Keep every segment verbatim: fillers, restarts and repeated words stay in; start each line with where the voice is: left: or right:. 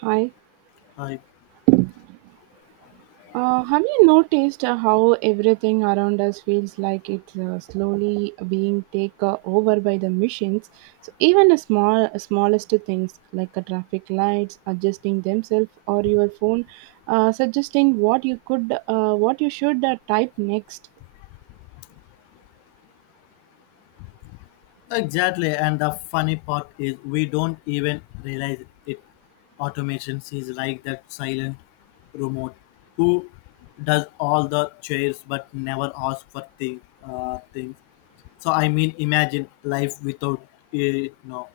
right: Hi.
left: I,
right: Uh, have you noticed uh, how everything around us feels like it's uh, slowly being taken over by the machines? So even the small, smallest things like a traffic lights adjusting themselves or your phone uh, suggesting what you could, uh, what you should uh, type next.
left: exactly. And the funny part is we don't even realize it. Automation is like that silent remote who does all the chairs but never asks for thing, uh, things. So I mean, imagine life without it now.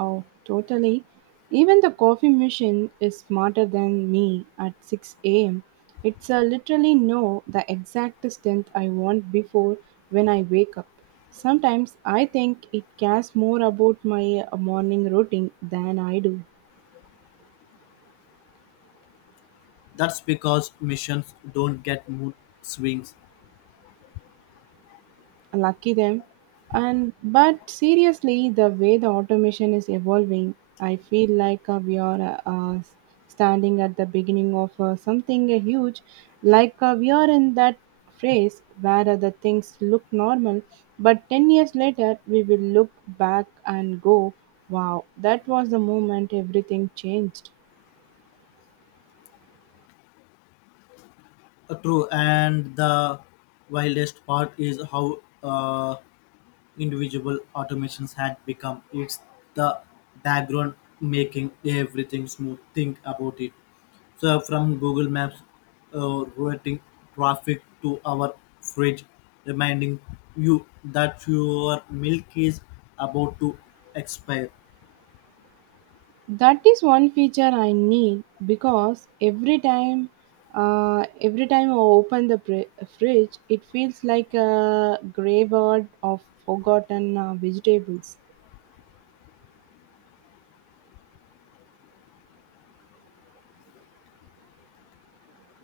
right: Oh, totally. Even the coffee machine is smarter than me at six a m. It's uh, literally know the exact strength I want before when I wake up. Sometimes I think it cares more about my uh, morning routine than I do.
left: That's because missions don't get mood swings.
right: Lucky them. And but seriously, the way the automation is evolving, I feel like uh, we are uh, uh, s- standing at the beginning of uh, something uh, huge. Like uh, we are in that phase where uh, the things look normal, but ten years later we will look back and go, wow, that was the moment everything changed.
left: Uh, True, and the wildest part is how uh, individual automations had become. It's the background making everything smooth. Think about it. So from Google Maps uh, routing traffic to our fridge reminding you that your milk is about to expire.
right: That is one feature I need, because every time, uh, every time I open the fri- fridge, it feels like a graveyard of forgotten uh, vegetables.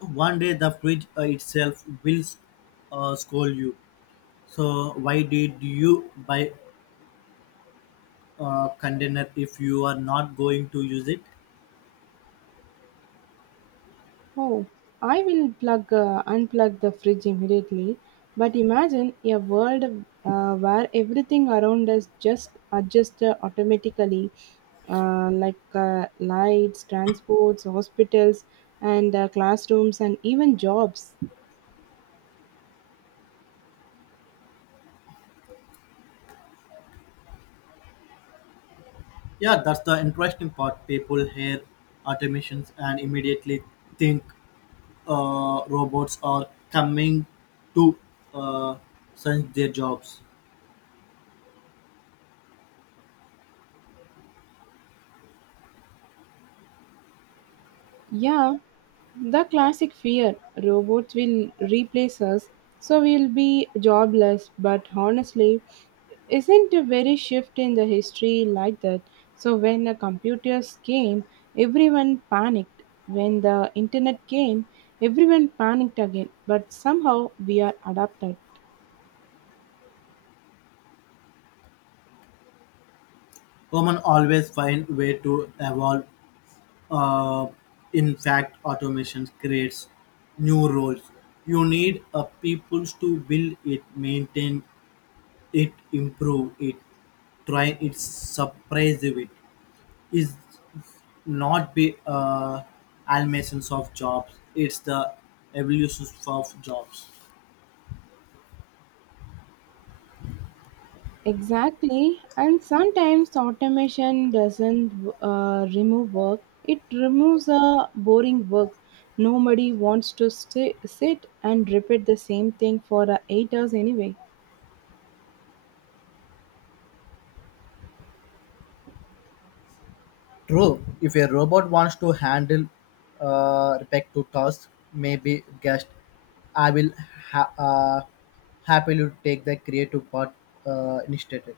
left: One day the fridge uh, itself will uh, scold you, so why did you buy a container if you are not going to use it.
right: Oh, I will plug uh, unplug the fridge immediately. But imagine a world uh, where everything around us just adjusts uh, automatically, uh, like uh, lights, transports, hospitals, and uh, classrooms, and even jobs.
left: Yeah, that's the interesting part. People hear automations and immediately think uh, robots are coming to uh, sense their jobs.
right: Yeah, the classic fear, robots will replace us, so we'll be jobless. But honestly, isn't a very shift in the history like that. So when the computers came, everyone panicked. When the internet came, everyone panicked again. But somehow we are adapted.
left: Women always find way to evolve. Uh, in fact, automation creates new roles. You need a people to build it, maintain it, improve it, try it, surprise it. Is not be uh, eliminations of jobs; it's the evolution of jobs.
right: Exactly, and sometimes automation doesn't uh, remove work, it removes a boring work. Nobody wants to sti- sit and repeat the same thing for uh, eight hours anyway.
left: True, if a robot wants to handle uh, repetitive tasks, maybe guest, I will ha- uh, happily take the creative part uh, initiated.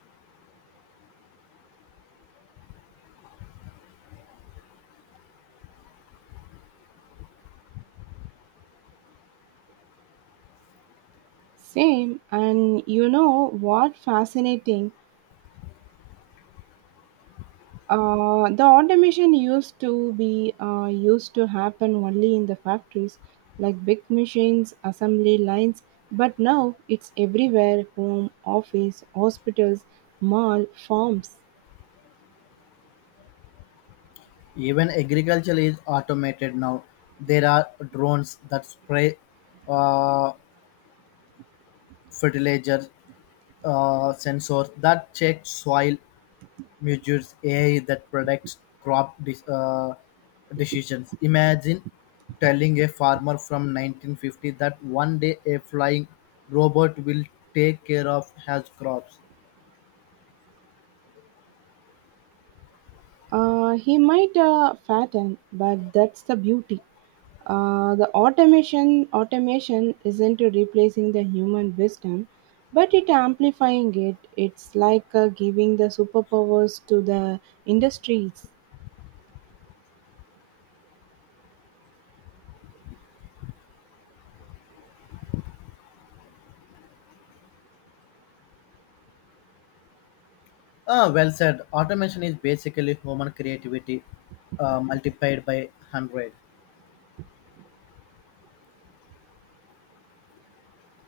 right: Same, and you know what fascinating? Uh, the automation used to be uh, used to happen only in the factories, like big machines, assembly lines, but now it's everywhere: home, office, hospitals, mall, farms.
left: Even agriculture is automated now. There are drones that spray uh, fertilizer, uh, sensors that check soil measures, A I that predicts crop dis- uh, decisions. Imagine telling a farmer from nineteen fifty that one day a flying robot will take care of his crops.
right: Uh, he might uh, fatten, but that's the beauty. Uh, the automation automation isn't replacing the human wisdom, but it amplifying it. It's like uh, giving the superpowers to the industries.
left: Ah, well said. Automation is basically human creativity uh, multiplied by one hundred.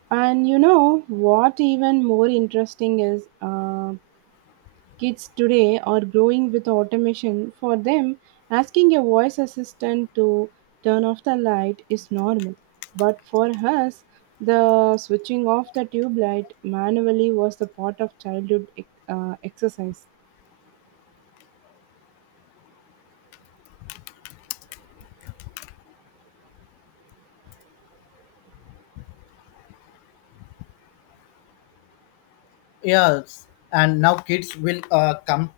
right: And you know what even more interesting is, uh, kids today are growing with automation. For them, asking a voice assistant to turn off the light is normal. But for us, the switching off the tube light manually was the part of childhood ex- uh, exercise.
left: Yes, and now kids will uh, come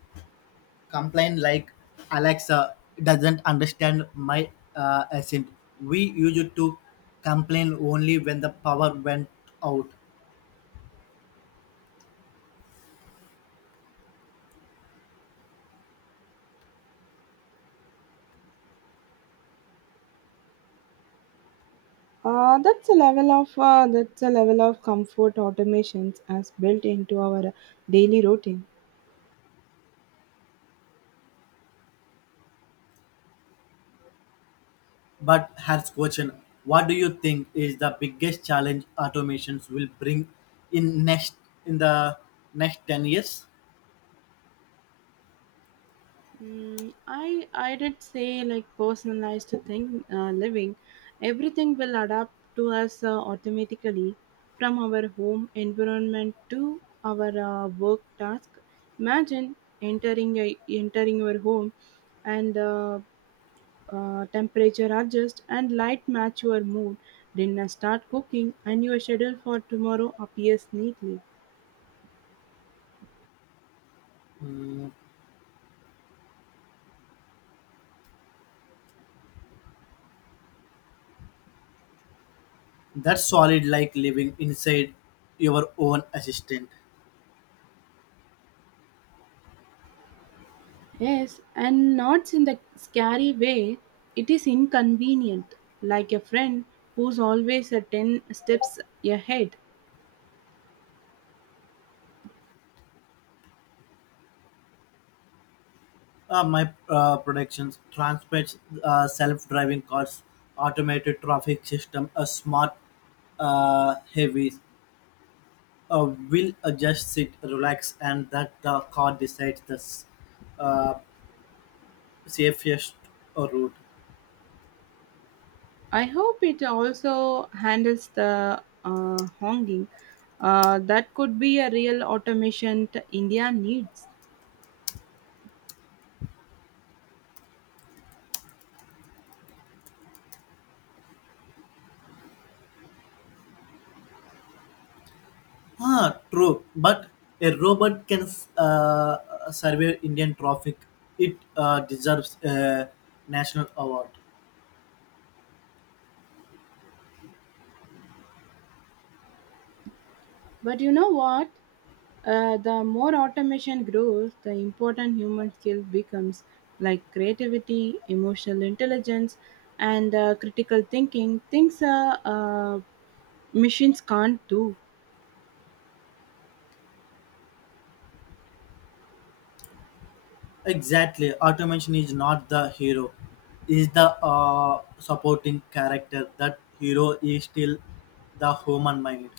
left: complain like, Alexa doesn't understand my uh, accent. We used to complain only when the power went out.
right: Uh, that's a level of uh, that's a level of comfort automations as built into our daily routine.
left: But has question, what do you think is the biggest challenge automations will bring in next in the next ten years?
right: Mm, I I did say like personalized thing uh, living, everything will adapt to us uh, automatically, from our home environment to our uh, work task. Imagine entering a, entering your home, and uh, uh, temperature adjust and light match your mood. Dinner start cooking and your schedule for tomorrow appears neatly.
left: Mm, that's solid, like living inside your own assistant.
right: Yes, and not in the scary way. It is inconvenient, like a friend who's always a ten steps ahead.
left: Uh, my uh, productions transports, uh, self-driving cars, automated traffic system, a smart uh, heavies. Uh, will uh, just sit, relax, and that the car decides the s- uh, safest route.
right: I hope it also handles the uh, honging. Uh, that could be a real automation t- India needs.
left: Ah, true. But a robot can uh, survey Indian traffic. It uh, deserves a national award.
right: But you know what? Uh, the more automation grows, the important human skill becomes, like creativity, emotional intelligence, and uh, critical thinking. Things uh, uh, machines can't do.
left: Exactly, automation is not the hero; is the uh, supporting character. That hero is still the human mind.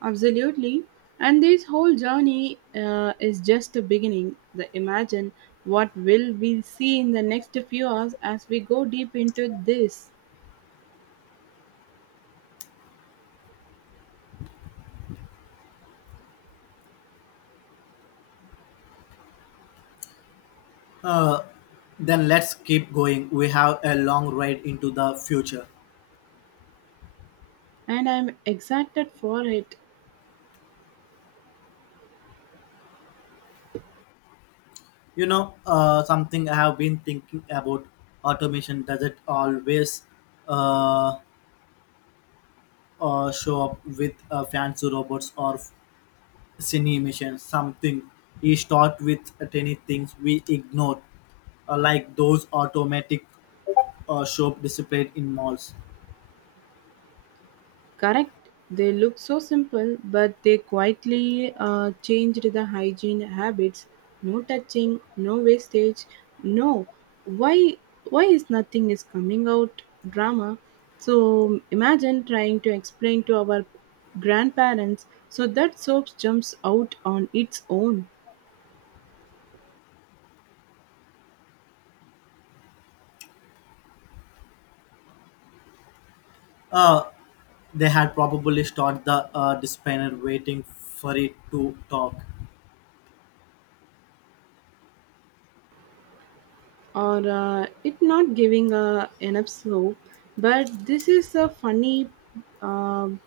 right: Absolutely. And this whole journey uh, is just a beginning. The imagine what will we see in the next few hours as we go deep into this.
left: Uh, then let's keep going. We have a long ride into the future.
right: And I'm excited for it.
left: You know, uh, something I have been thinking about. Automation doesn't always uh, uh, show up with uh, fancy robots or cinemation. Something he start with tiny things we ignore, uh, like those automatic uh, shop displayed in malls.
right: Correct. They look so simple, but they quietly uh, changed the hygiene habits. No touching, no wastage, no. Why? Why is nothing is coming out drama? So imagine trying to explain to our grandparents so that soap jumps out on its own,
left: uh, they had probably started the uh, dispenser waiting for it to talk.
right: or uh, it not giving uh, enough soap. But this is a funny. um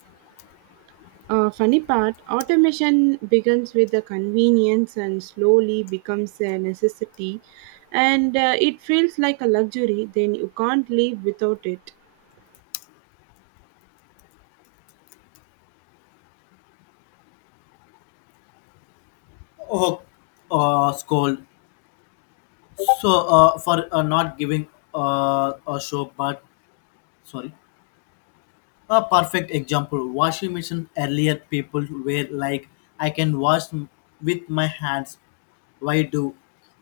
right: Uh, funny part, automation begins with the convenience and slowly becomes a necessity, and uh, it feels like a luxury, then you can't live without it.
left: Oh, uh, scold so uh, for uh, not giving uh, a show. But sorry. A perfect example, washing machine. Earlier people were like, I can wash m- with my hands, why do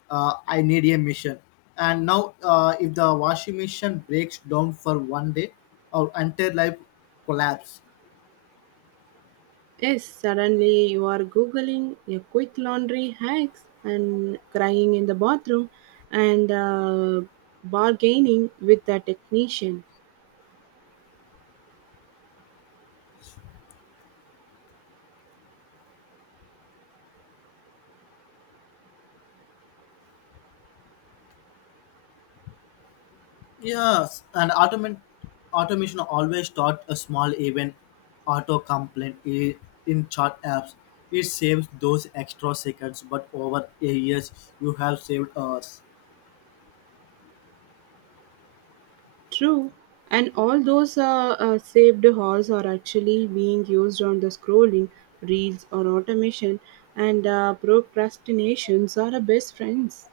left: uh, I need a machine? And now, uh, if the washing machine breaks down for one day, our entire life collapse.
right: Yes, suddenly you are Googling your quick laundry hacks and crying in the bathroom and uh, bargaining with the technician.
left: Yes, and automation automation always start a small event, auto complaint i- in chart apps. It saves those extra seconds, but over a years you have saved hours.
right: True, and all those uh, uh, saved halls are actually being used on the scrolling, reels, or automation, and uh, procrastinations are our best friends.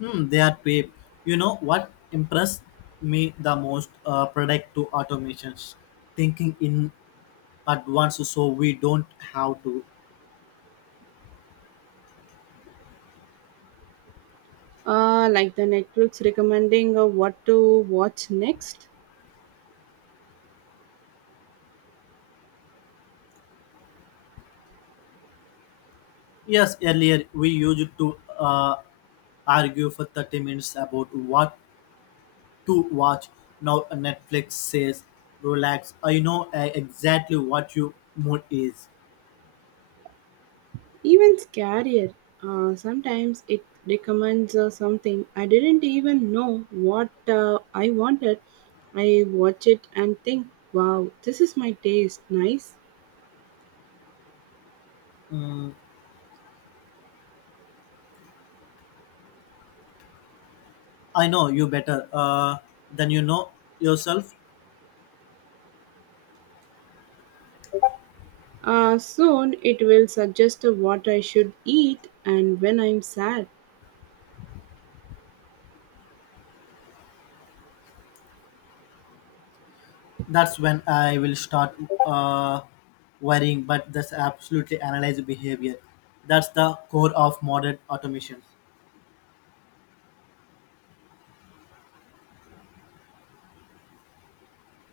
left: Hmm, they are cheap. You know what impressed me the most? Uh, product to automations, thinking in advance so we don't have to.
right: Uh, like the Netflix recommending uh, what to watch next,
left: Yes, earlier we used to uh, argue for thirty minutes about what to watch. Now Netflix says, relax. I know uh, exactly what your mood is.
right: even scarier. Uh, sometimes it recommends uh, something I didn't even know what uh, I wanted. I watch it and think, wow, this is my taste, nice.
left: Mm, I know you better uh, than you know yourself.
right: Uh, soon it will suggest what I should eat and when I'm sad.
left: That's when I will start uh, worrying, but that's absolutely analyze behavior. That's the core of modern automation.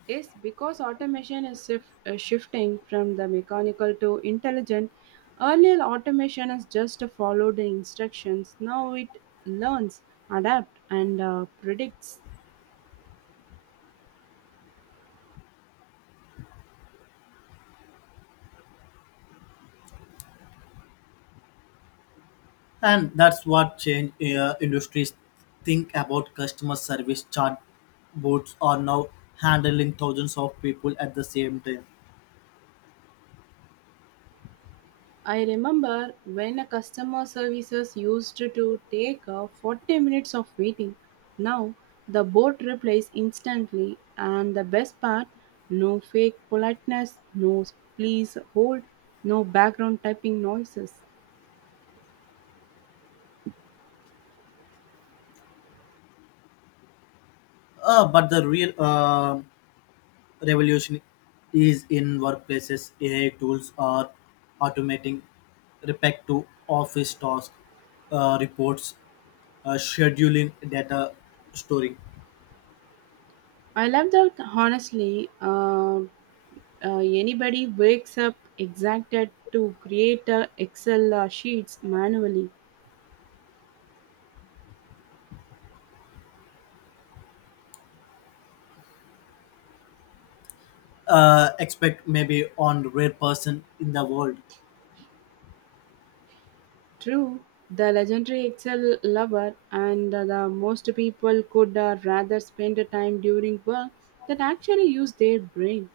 right: Yes, because automation is shif- uh, shifting from the mechanical to intelligent. Earlier, automation is just to follow the instructions. Now it learns, adapts, and uh, predicts.
left: And that's what change uh, industries. Think about customer service, chat bots are now handling thousands of people at the same time.
right: I remember when a customer services used to take uh, forty minutes of waiting. Now the bot replies instantly, and the best part: no fake politeness, no please hold, no background typing noises.
left: Uh, but the real uh, revolution is in workplaces. A I tools are automating repetitive office tasks, uh, reports, uh, scheduling, data storing.
right: I love that honestly. Uh, uh, anybody wakes up exacted to create uh, Excel uh, sheets manually.
left: Uh, expect maybe on rare person in the world.
right: True, the legendary Excel lover, and the most people could uh, rather spend the time during work that actually use their brain.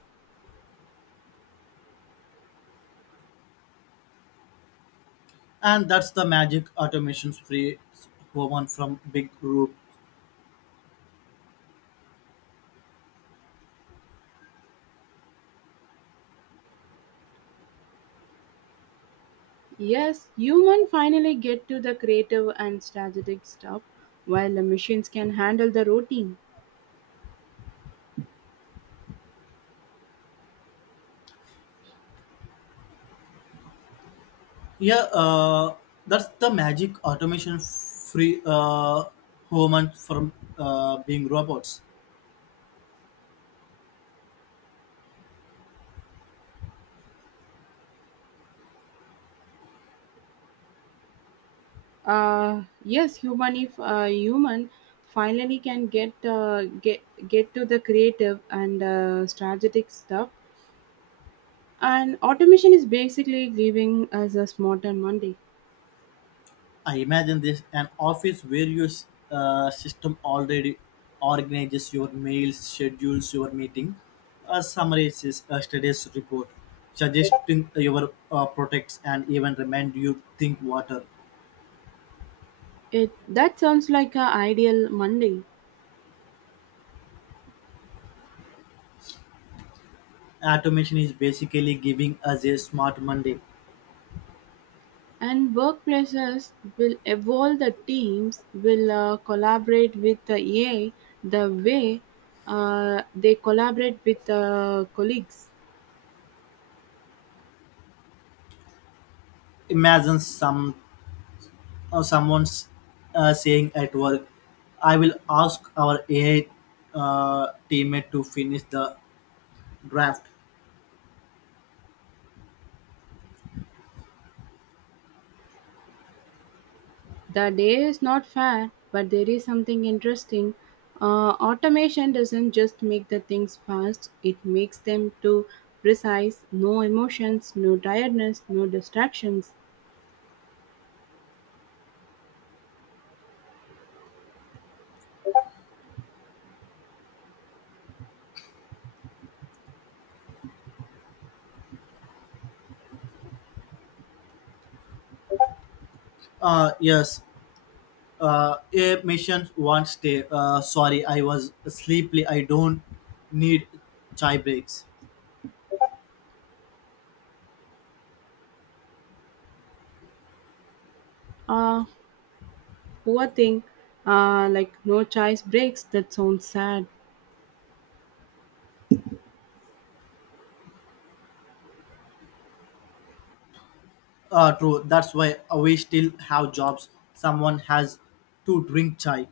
left: And that's the magic, automation free woman from big group.
right: Yes, human finally get to the creative and strategic stuff, while the machines can handle the routine.
left: Yeah, uh, that's the magic, automation free uh, woman from uh, being robots.
right: Uh, yes, human if uh, human finally can get uh, get get to the creative and uh, strategic stuff, and automation is basically giving us a smarter Monday.
left: I imagine this, an office where your uh, system already organizes your mails, schedules your meeting, uh, summarizes a studies report, suggesting your uh, products, and even remind you think water.
right: It that sounds like a ideal Monday.
left: Automation is basically giving us a smart Monday.
right: And workplaces will evolve. The teams will uh, collaborate with the A I the way uh, they collaborate with uh, colleagues.
left: Imagine some uh, someone's uh, saying at work, I will ask our A I uh, teammate to finish the draft.
right: The day is not fair, but there is something interesting. Uh, automation doesn't just make the things fast; it makes them too precise. No emotions, no tiredness, no distractions.
left: Uh, yes, uh, a mission won't stay. Uh, sorry, I was sleepy. I don't need chai breaks.
right: Uh, Poor thing, uh, like no choice breaks. That sounds sad.
left: Uh, true. That's why we still have jobs. Someone has to drink chai.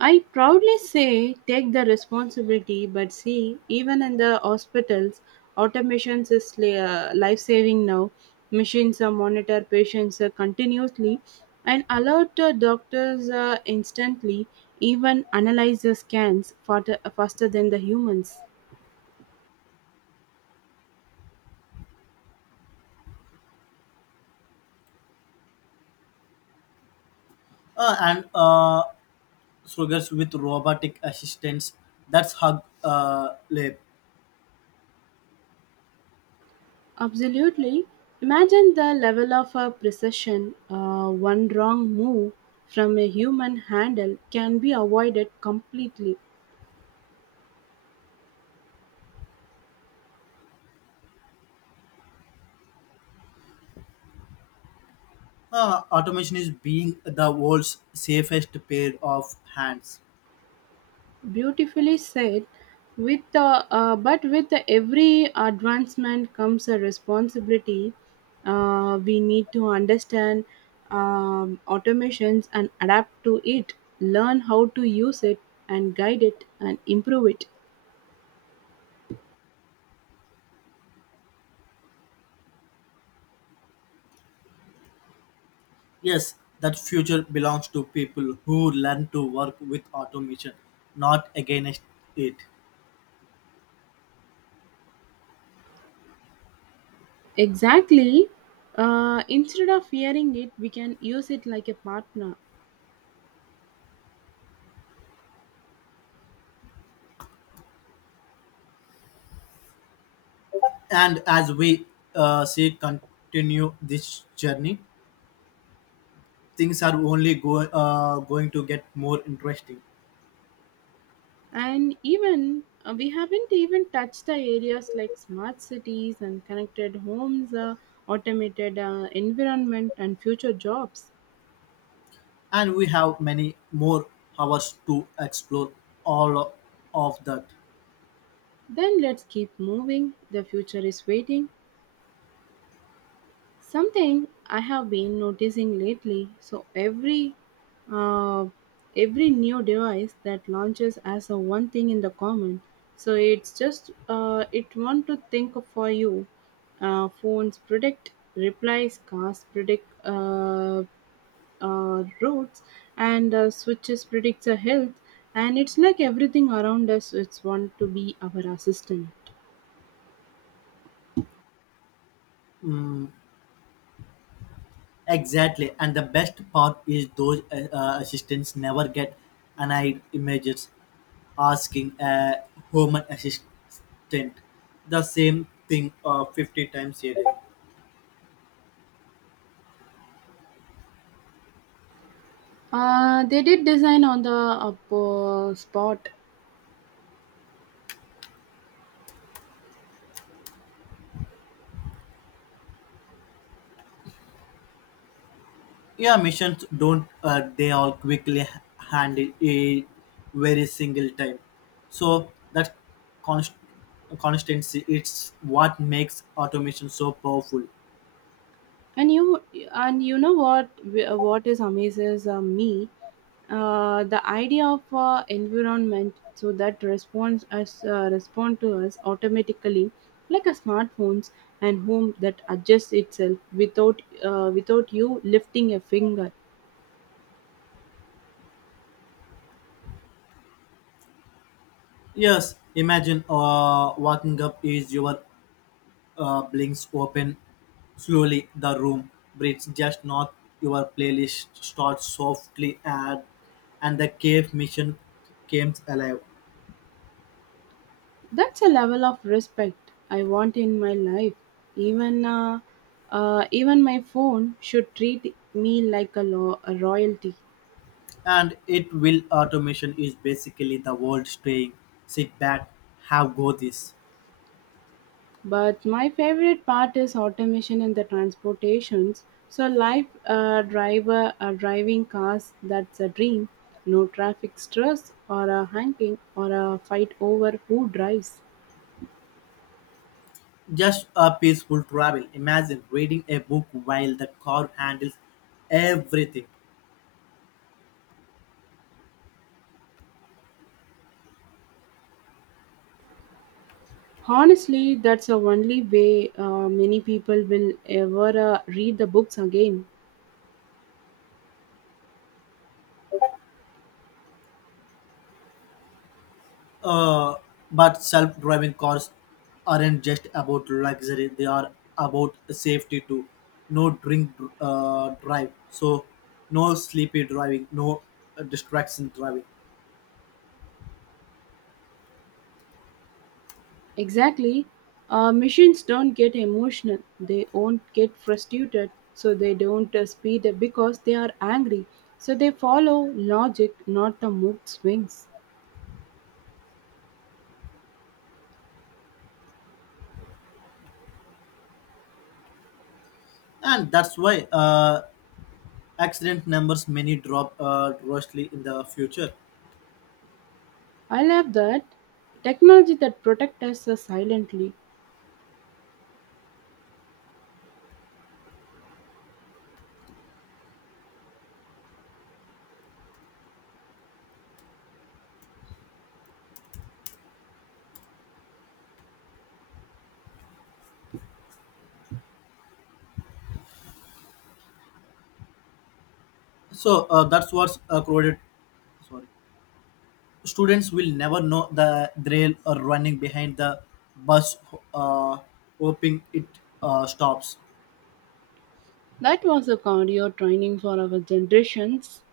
right: I proudly say take the responsibility, but see, even in the hospitals, automation is li- uh, life saving now. Machines uh, monitor patients uh, continuously and alert uh, doctors uh, instantly, even analyze the scans faster, faster than the humans.
left: Uh, and uh, sugars with robotic assistance. That's hug uh, lab.
right: Absolutely. Imagine the level of uh, precision. Uh, one wrong move from a human handle can be avoided completely.
left: Uh, automation is being the world's safest pair of hands.
right: Beautifully said. With uh, uh, but with every advancement comes a responsibility. Uh, we need to understand um, automations and adapt to it, learn how to use it, and guide it and improve it.
left: Yes, that future belongs to people who learn to work with automation, not against it.
right: Exactly. Uh, instead of fearing it, we can use it like a partner.
left: And as we uh, see continue this journey, things are only go, uh, going to get more interesting.
right: And even uh, we haven't even touched the areas like smart cities and connected homes, uh, automated uh, environment, and future jobs.
left: And we have many more hours to explore all of that.
right: Then let's keep moving. The future is waiting. Something I have been noticing lately. So every uh, every new device that launches as a one thing in the common. So it's just uh, it want to think for you. Uh, phones predict replies, cars predict uh, uh, roads, and uh, switches predicts our health. And it's like everything around us. It's want to be our assistant.
left: Mm, exactly, and the best part is those uh, uh, assistants never get annoyed. Images asking a human assistant the same thing uh, fifty times a day.
right: Uh, they did design on the uh, po- spot.
left: Yeah, missions don't uh, they all quickly h- handle it very single time. So that const- constancy, it's what makes automation so powerful.
right: And you and you know what wh- what is amazes uh, me, uh, the idea of uh, environment so that responds us uh, respond to us automatically, like a smartphones and home that adjusts itself without uh, without you lifting a finger.
left: Yes, imagine uh, waking up is your uh, blinks open slowly, the room breathes just not, your playlist starts softly, and and the cave mission comes alive.
right: That's a level of respect I want in my life. Even uh, uh, even my phone should treat me like a, lo- a royalty.
left: And it will. Automation is basically the world saying, sit back, have go this.
right: But my favorite part is automation in the transportations. So life uh, driver uh, driving cars, that's a dream. No traffic stress or a honking or a fight over who drives.
left: Just a peaceful travel, imagine reading a book while the car handles everything.
right: Honestly, that's the only way uh, many people will ever uh, read the books again.
left: uh, but self-driving cars aren't just about luxury, they are about safety too. No drink uh, drive so, no sleepy driving, no uh, distraction driving.
right: Exactly. Uh, machines don't get emotional. They won't get frustrated. So they don't uh, speed up because they are angry. So they follow logic, not the mood swings.
left: And that's why uh, accident numbers many drop uh, drastically in the future.
right: I love that. Technology that protects us uh, silently.
left: So uh, that's what's uh, crowded, sorry, students will never know the thrill or running behind the bus, uh, hoping it uh, stops.
right: That was a cardio training for our generations.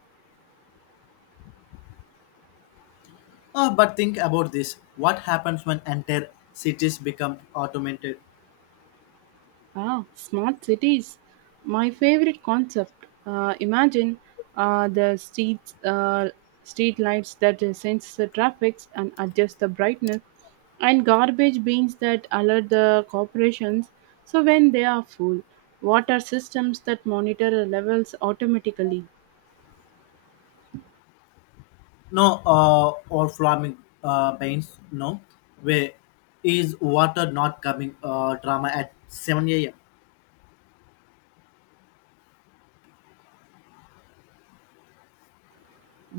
left: uh, But think about this, what happens when entire cities become automated?
right: Ah, smart cities. My favorite concept. Uh, imagine uh, the streets, uh, street lights that sense the traffic and adjust the brightness, and garbage bins that alert the corporations so when they are full, water systems that monitor the levels automatically.
left: No, uh, or farming uh, banks, no, where is water not coming uh, drama at seven a.m.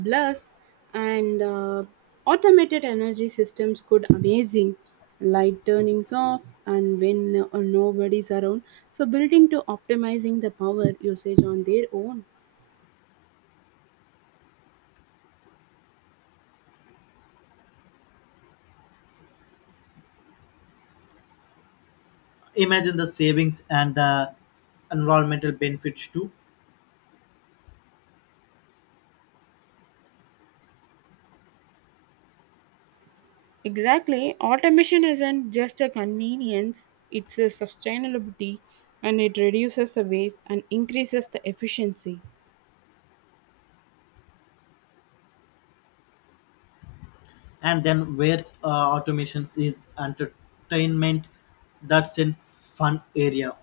right: Plus, and uh, automated energy systems could amazing, light turnings off and when uh, nobody's around, so building to optimizing the power usage on their own.
left: Imagine the savings and the environmental benefits too.
right: Exactly. Automation isn't just a convenience, it's a sustainability, and it reduces the waste and increases the efficiency.
left: And then where's uh, automation is entertainment, that's in fun area.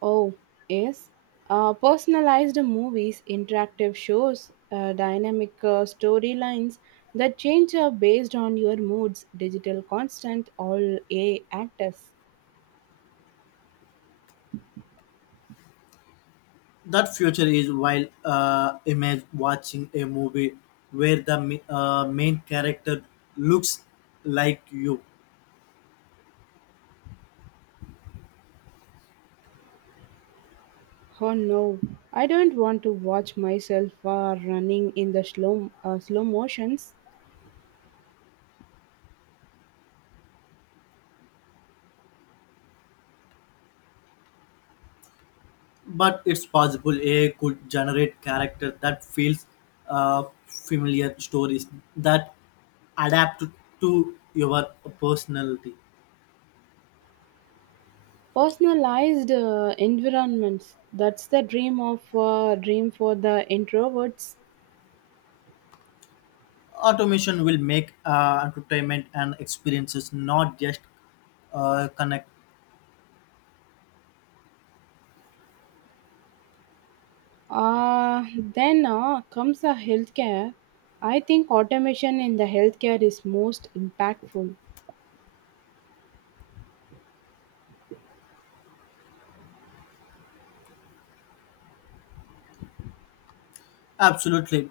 right: Oh, yes. Uh, personalized movies, interactive shows, uh, dynamic uh, storylines that change uh, based on your moods, digital constant, all A actors.
left: That future is while uh, image watching a movie where the mi- uh, main character looks like you.
right: Oh no, I don't want to watch myself uh, running in the slow, uh, slow motions.
left: But it's possible A I could generate character that feels uh, familiar, stories that adapt to your personality.
right: Personalized uh, environments, that's the dream of uh, dream for the introverts.
left: Automation will make uh, entertainment and experiences, not just uh, connect.
right: Uh, then uh, comes the healthcare. I think automation in the healthcare is most impactful.
left: Absolutely.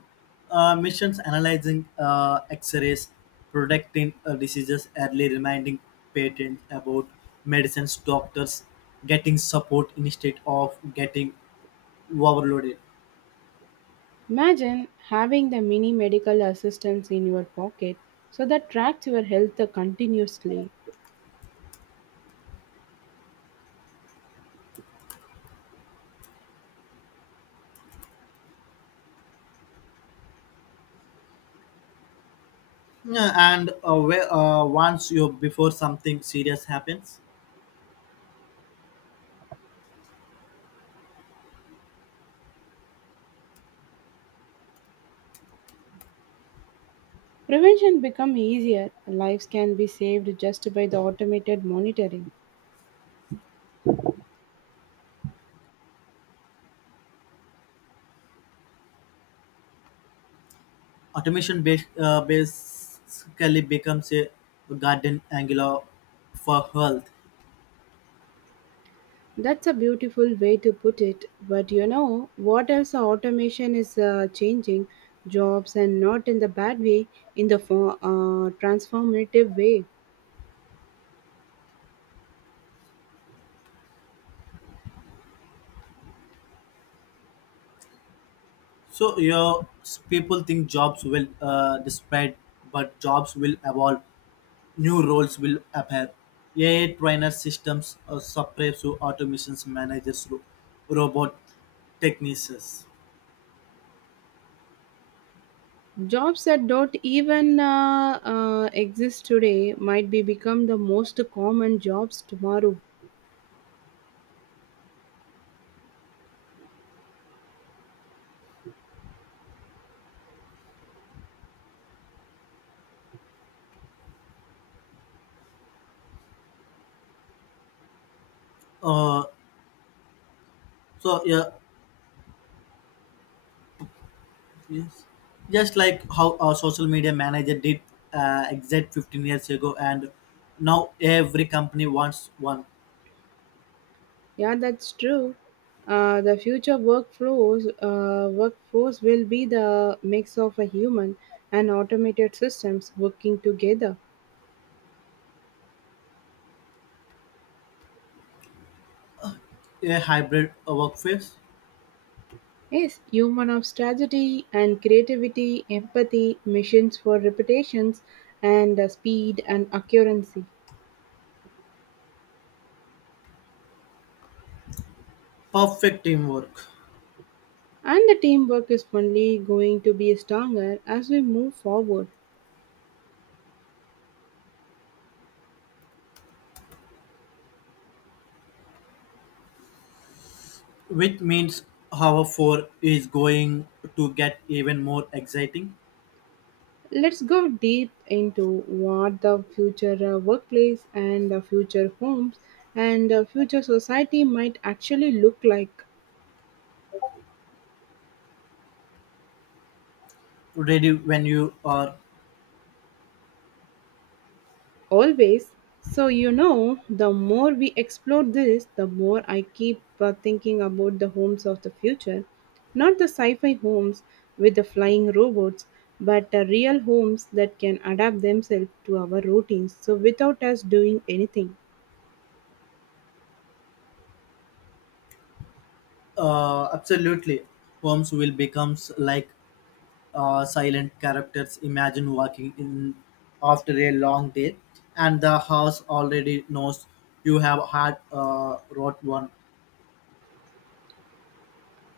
left: Uh, missions analyzing uh, x rays, predicting uh, diseases early, reminding patients about medicines, doctors getting support instead of getting overloaded.
right: Imagine having the mini medical assistance in your pocket so that tracks your health continuously.
left: Yeah, and uh, where, uh, once you before something serious happens,
right: Prevention becomes easier. Lives can be saved just by the automated monitoring.
left: automation bas- uh, basically becomes a garden angular for health.
right: That's a beautiful way to put it. But you know, what else automation is uh, changing jobs, and not in the bad way, in the for, uh, transformative way.
left: So you know, s- people think jobs will uh, spread, but jobs will evolve. New roles will appear. A I trainer systems, uh, suppress to automations, managers, ro- robot technicians.
right: Jobs that don't even uh, uh, exist today might be become the most common jobs tomorrow.
left: Uh, so yeah, yes. Just like how a social media manager did uh, exact fifteen years ago, and now every company wants one.
right: Yeah, that's true. Uh, the future workflows uh, workforce will be the mix of a human and automated systems working together.
left: A hybrid uh, workforce,
right: Yes, human of strategy and creativity, empathy, missions for reputations, and uh, speed and accuracy.
left: perfect teamwork.
right: And the teamwork is only going to be stronger as we move forward.
left: Which means Hour four is going to get even more exciting.
right: Let's go deep into what the future uh, workplace and the future homes and the future society might actually look like
left: Ready when you are.
right: always. So, you know, the more we explore this, the more I keep uh, thinking about the homes of the future. Not the sci fi homes with the flying robots, but the real homes that can adapt themselves to our routines so without us doing anything.
left: Uh, absolutely. Holmes will becomes like uh, silent characters. Imagine walking in after a long day, and the house already knows you have had uh, wrote one.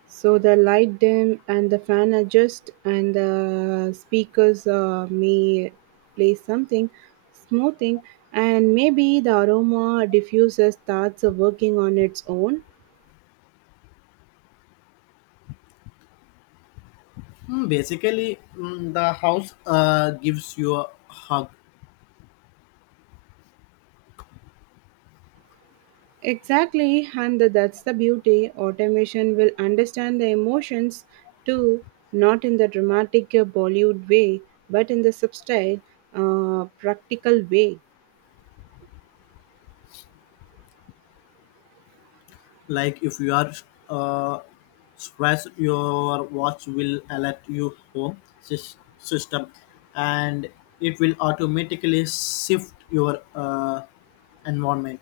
right: So the light dim and the fan adjust and the speakers uh, may play something smoothing, and maybe the aroma diffuser starts working on its own.
left: Hmm, basically, mm, the house uh, gives you a hug.
right: Exactly, and that's the beauty. Automation will understand the emotions too, not in the dramatic uh, Bollywood way, but in the subtle, uh, practical way.
left: Like if you are uh, stressed, your watch will alert you home sys- system, and it will automatically shift your uh, environment.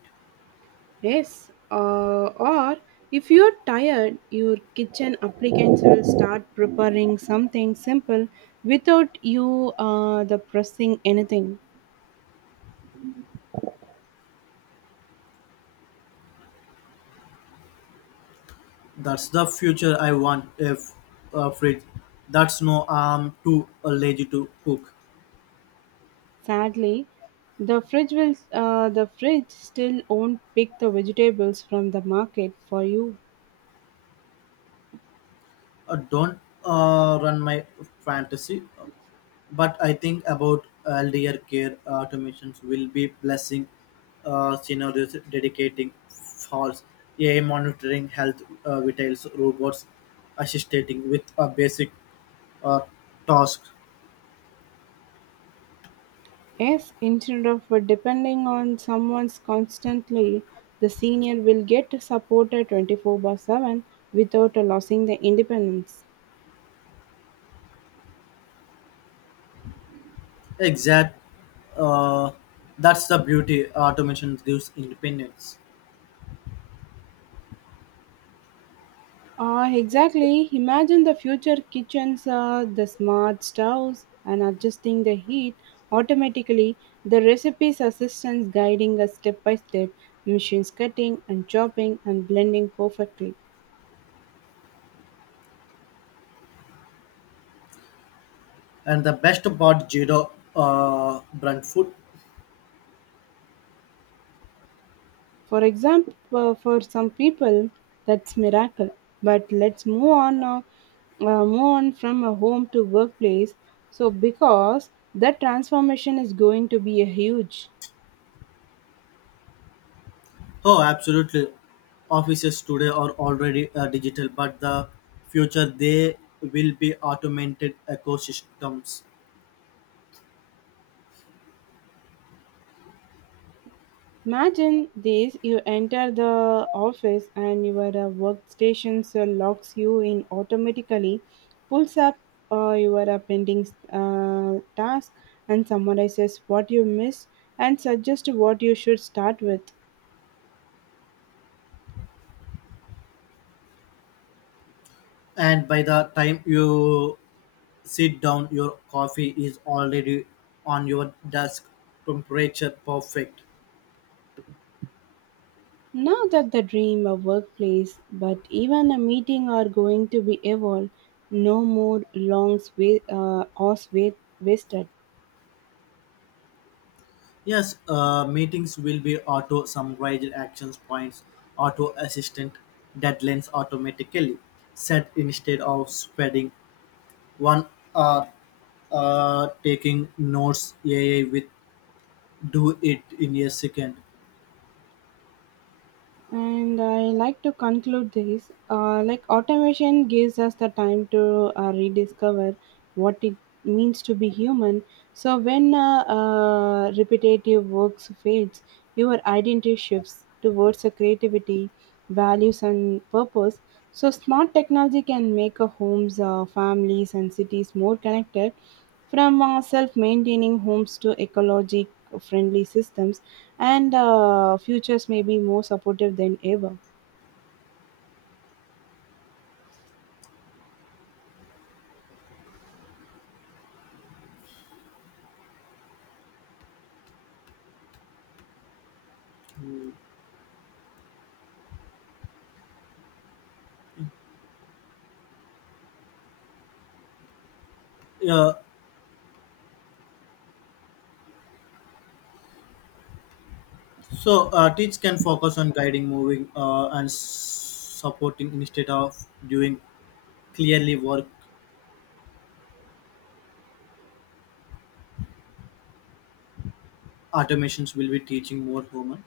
right: Yes, uh, or if you're tired, your kitchen applicants will start preparing something simple without you uh, the pressing anything.
left: That's the future I want, if a fridge that's, no I'm too uh, lazy to cook.
right: Sadly, the fridge will uh, the fridge still won't pick the vegetables from the market for you.
left: Uh, don't uh, run my fantasy. But I think about elder care, automations will be blessing uh, scenarios, dedicating false A I monitoring health uh, vitals, robots assisting with a basic uh, task.
right: Yes, instead of depending on someone's constantly, the senior will get supported twenty four by seven without losing their independence.
left: Exact. Uh, that's the beauty, automation gives independence.
right: Uh, exactly. Imagine the future kitchens, uh, the smart stoves, and adjusting the heat automatically. The recipes assistants guiding us step by step, machines cutting and chopping and blending perfectly.
left: And the best part, zero uh, brunt food.
right: For example, uh, for some people, that's miracle. But let's move on now. Uh, move on from a home to workplace. So because that transformation is going to be a huge.
left: Oh, absolutely. Offices today are already uh, digital, but the future they will be automated ecosystems.
right: Imagine this, you enter the office and your uh, workstation so locks you in automatically, pulls up uh, your uh, pending uh, task, and summarizes what you missed and suggests what you should start with.
left: And by the time you sit down, your coffee is already on your desk, temperature perfect.
right: Now that the dream of workplace, but even a meeting are going to be evolved, no more long wait, uh, hours wait, wasted.
left: Yes, uh, meetings will be auto summarized, actions points auto assistant, deadlines automatically set instead of spreading one are uh, taking notes. A I with do it in a second.
right: And I like to conclude this uh, like automation gives us the time to uh, rediscover what it means to be human. So when uh, uh, repetitive works fades, your identity shifts towards a creativity, values, and purpose. So, smart technology can make uh, homes, uh, families, and cities more connected, from uh, self maintaining homes to ecologic friendly systems, and uh, futures may be more supportive than ever.
left: Yeah. So uh, teach can focus on guiding, moving, uh, and s- supporting instead of doing clearly work. Automations will be teaching more human.